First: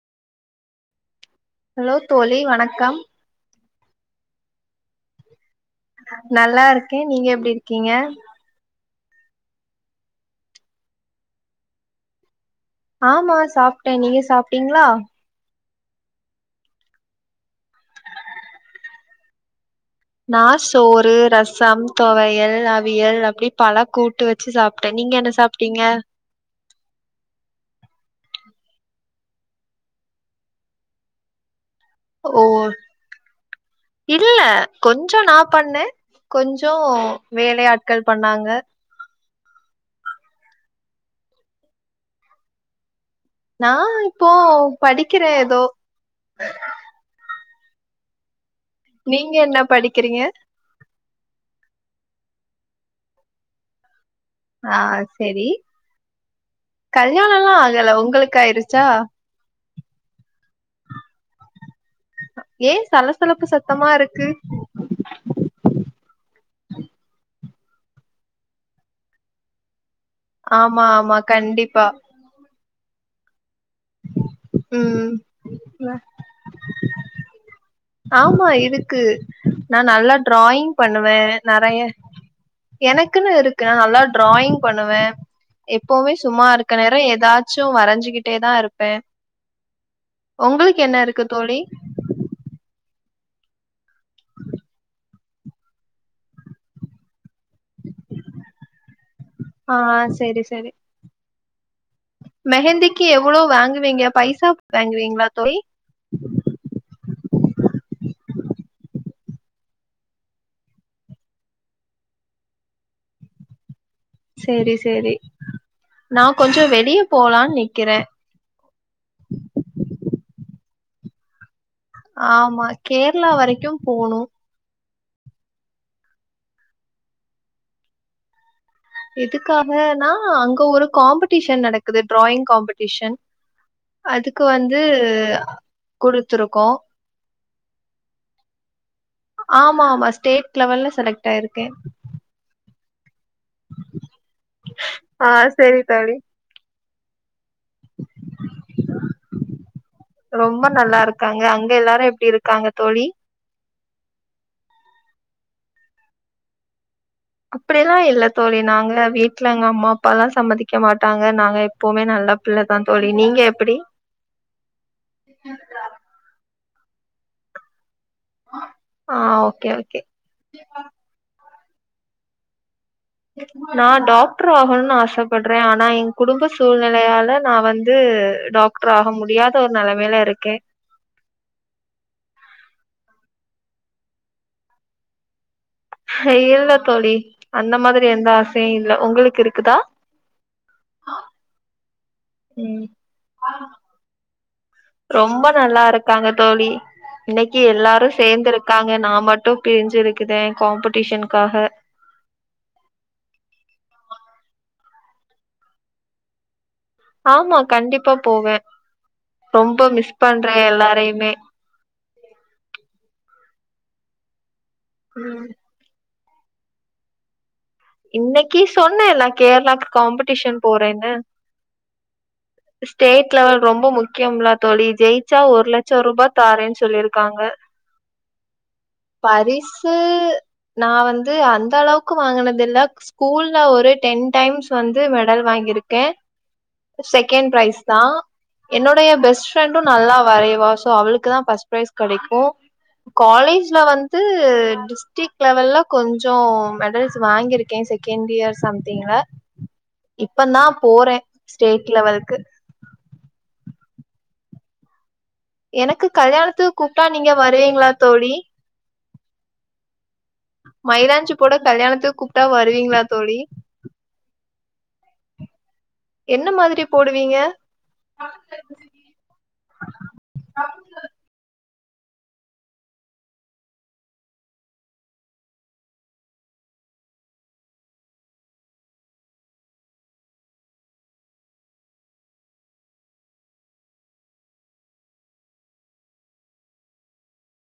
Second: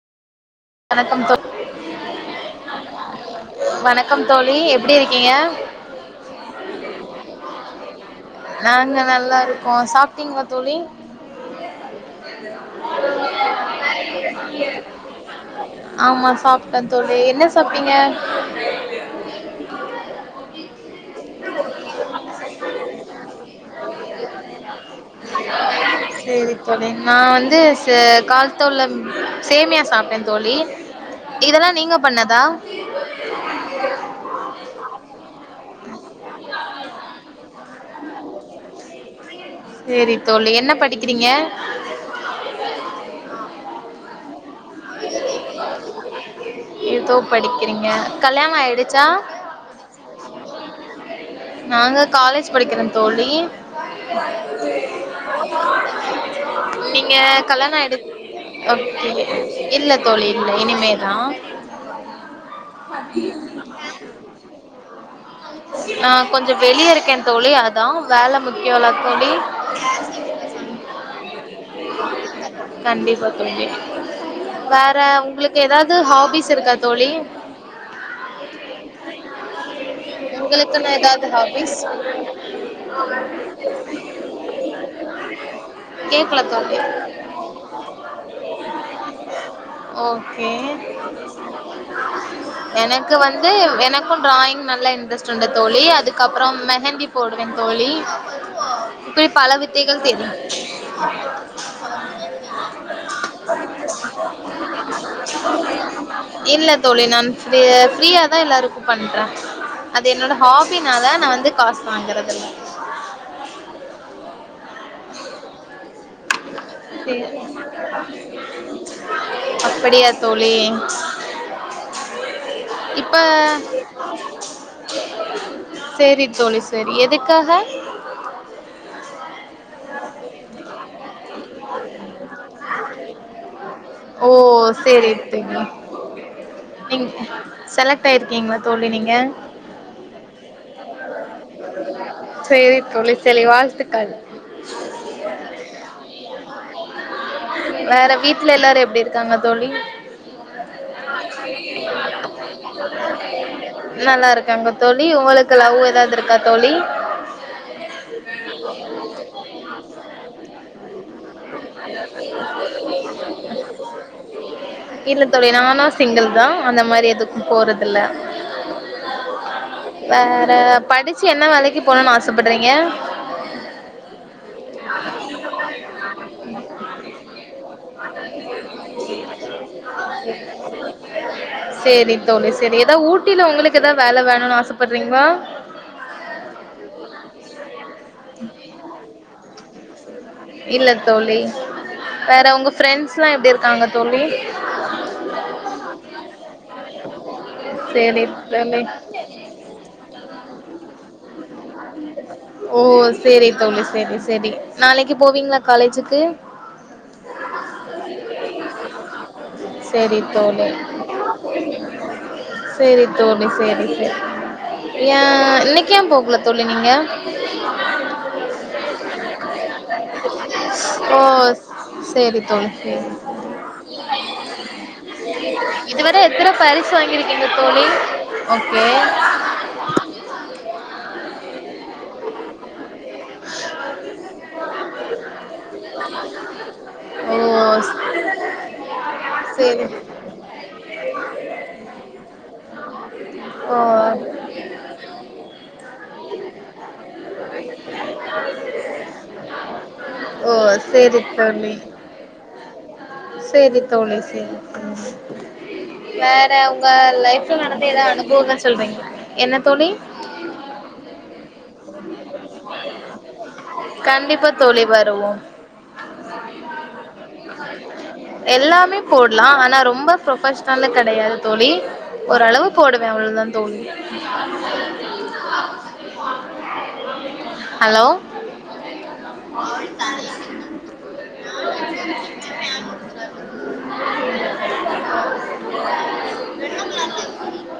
வணக்கம் தோ ஹலோ தோழி வணக்கம் வணக்கம் தோழி எப்டி இருக்கீங்க நல்லா இருக்கே நீங்க எப்டி இருக்கீங்க நாங்க நல்லா இருக்கோ சாப்ட்டீங்ளா தோழி ஆமா சாப்ட்டே நீங்க சாப்ட்டீங்ளா ஆமா சாப்ட்டே தோழி என்ன சாப்ட்டீங்க நா சோறு ரசம் துவையல் அவியல் அப்டி பல கூட்டு வச்சு சாப்ட்டே நீங்க என்ன சாப் டீங்க செரி தோழி நா வந்து ச கால்தோலம் சேமியா சாப்ட்டே தோழி இதெல்லா நீங்க பண்ணதா ஓ இல்ல கொஞ்ச நா பண்ணே கொஞ்சோ வேலையாட்கள் பண்ணாங்க செரி தோழி என்ன படிக்கிறீங்க நா இப்போ படிக்கிறே எதோ ஏதோ படிக்கிறீங்க கல்யாண ஆய்டுச் நீங்க என்ன படிக்கிறீங்க நாங்க காலேஜ் படிக்கிறோ தோழி ஆ செரி நீங்க கல்யாணல்லா கல்யாண ஆகல ஆயிடு உங்களுக்கயிருச்சா ஓகே இல்ல தோழி இல்ல இனிமேதா ஏ சலசலப்பு சத்தமா இருக்கு ஆ கொஞ்சோ வெளிய இருக்கே தோழி அதா வேல முக்கியோல்லா தோழி ஆமா ஆமா கண்டிப்பா கண்டிப்பா தோழி வேற ம் உங்களுக்கு ஏதாவது ஹாபிஸ் இருக்கா தோழி ஆமா இருக்கு நா நல்லா டிராயிங் உங்களுக்குன்னு பண்ணுவே ஏதாவது ஹாபிஸ் நெறையா எனக்குன்னு இருக்கு நா நல்லா டிராயிங் பண்ணுவே எப்பவுமே கேக்கல சும்மா தோழி இருக்க நேர ஏதாச் சு வரஞ்சுக்கிட்டேதா இருப்பே ஓகே உங்களுக்கு என்ன இருக்கு தோழி எனக்கு வந்து எனக்கும் டிராயிங் நல்லா இன்ட்ரெஸ்ட் ட்ருந்தே தோழி அதுக்க அப்றம் மெஹந்தி போடுவே தோழி இப்டி பல ஆ வித்தைகள் தெரியு செரி செரி ஆ மெஹந்திக்கு எவ்ளோ வாங்குவீங்க பைசா வாங்குவீங்களா தோழி இல்ல தோழி நான் ப்ரி ஃப்ரீயாதா எல்லாருக்கு பண்றே அது என்னோட ஹாபினால நா வந்து காசு வாங்கறதுல்ல செரி செரி நா கொஞ்ச வெளிய சரி. போலான் நிக்கிறே அப்படியா தோழி ஆமா இப்ப கேரளா வரைக்கு போணு சேரி தோழி சேரி எதுக்காக எதுக்காகனா அங்க ஒரு காம்படிஷன் நடக்குது டிராயிங் காம்படிஷன் ஓ அதுக்கு வந்து சேரி தோழி குடுத்துருக்கோ நீங் செலக்ட் ஆயிருக்கீங்ளா தோழி நீங்க ஆமாமா ஸ்டேட் லெவல்ல செலக்ட் ஆயிருக்கே சேரி தோழி சேலி வாழ்த்துக்கள் ஆ செரி தோழி வேற வீட்ல எல்லாரு எப்டி இருக்காங்க தோழி ரொம்ப நல்லா இருக்காங்க அங்க எல்லாரு எப்டி இருக்காங்க தோழி நல்லா இருக்காங்க தோழி உங்களுக்கு லவ் எதாது இருக்கா தோழி அப்டி எல்லா இல்ல தோழி நாங்க வீட்ல எங்க அம்மா அப்பாலா சம்மதிக்க மாட்டாங்க நாங்க எப்வுமே நல்ல புள்ள தா தோழி நீங்க எப்படி இல்லதோழி நானு சிங்கில் தா அந்த மாரி எதுக்கும் போறதில்ல ஆ ஓகே ஓகே வேற படிச்சு என்ன வேலைக்கு போணுன் ஆசப்படுறீங்க நா டாக்டர் ஆகணுன் ஆசப்பட்றே ஆனா எ குடும்ப சூழ்நிலையால நா வந்து டாக்ட்ரு ஆக முடியாத ஒரு நெலைமில இருக்கே சேரி தோழி சேரி எதா ஊட்டில உங்களுக்கு எதா வேல வேணுன் ஆசப்பட்றீங்ளா இல்ல தோழி அந்த மாத்ரி எந்த ஆசையு இல்ல உங்களுக்கு இருக்குதா இல்ல தோழி வேற உங்க ம் ஃப்ரெண்ட்ஸ்லா எப்டி இருக்காங்க தோழி ரொம்ப நல்லாருக்காங்க தோழி இன்னைக்கு எல்லாரு சரி சேந்து தோழி இருக்காங்க நா மட்டு பிரிஞ்சிருக்குதே காம்படிஷன்க்காக ஓ சேரி தோழி சேரி சேரி நாளைக்கு போவீங்களா காலேஜுக்கு ஆமா கண்டிப்பா போவே ரொம்ப மிஸ் சரி பண்றே எல்லாரையுமே சேரி தோழி சேரி சேரி ஏ ம். இன்னைக் ஏ போகல தோழி நீங்க இன்னைக்கு சொன்னேன்ல்ல கேரளாக்கு காம்படிஷன் போறேன்னு சேரி தோழி சேரி ஸ்டேட் லெவல் ரொம்ப முக்கியம்ல தோழி. ஜெயிச்சா சேரி ரூ. இதுவர எத்தர தாரேன்னு பரிசு சொல்லியிருக்காங்க. வாங்கியிருக்கீங்க தோழி ஓகே து நா வந்து அந்தளவுக்கு வாங்கினதில்ல ஸ்கூல்ல ஒரு டென் டைம்ஸ் வந்து மெடல் வாங்கியிருக்கே ஓ செகண்ட் ப்ரைஸ் தா என்னோடைய பெஸ்ட் ஃப்ரெண்டு சரி நல்லா வரைய்வா சோ அவளுக்கு தா ஃபஸ்ட் ப்ரைஸ் கெடைக்கு காலேஜ்ல ஓ வந்து டி ஸ்டிக் லெவல்ல கொஞ்சோ த்து வாங்கியிருக்கே செகண்ட் இயர் சம்திங்ல ஓ இப்பந்தா போறே ஸ்டேட் லெவலுக்கு செரி தோழி சேரி சேரி எனக்கு வேற கல்யாணத்துக்கு உங்க கூப்ட்டா நீங்க லைஃப்ல நடந்த வருவீங்களா எதா தோழி அனுபவங்கள் சொல்றீங்ளா என்ன தோழி மைலாஞ்சி போட கல்யாணத்துக்கு கூப்ட்டா வருவிங்ளா தோழி கண்டிப்பா தோழி வருவோம் என்ன மாதிரி போடுவிங்க போடலா ஆனா ரொம்ப ப்ரொஃபஷனல கெடையாது தோழி ஓரளவு போடுவே அவ்ளதா தோழி அலோ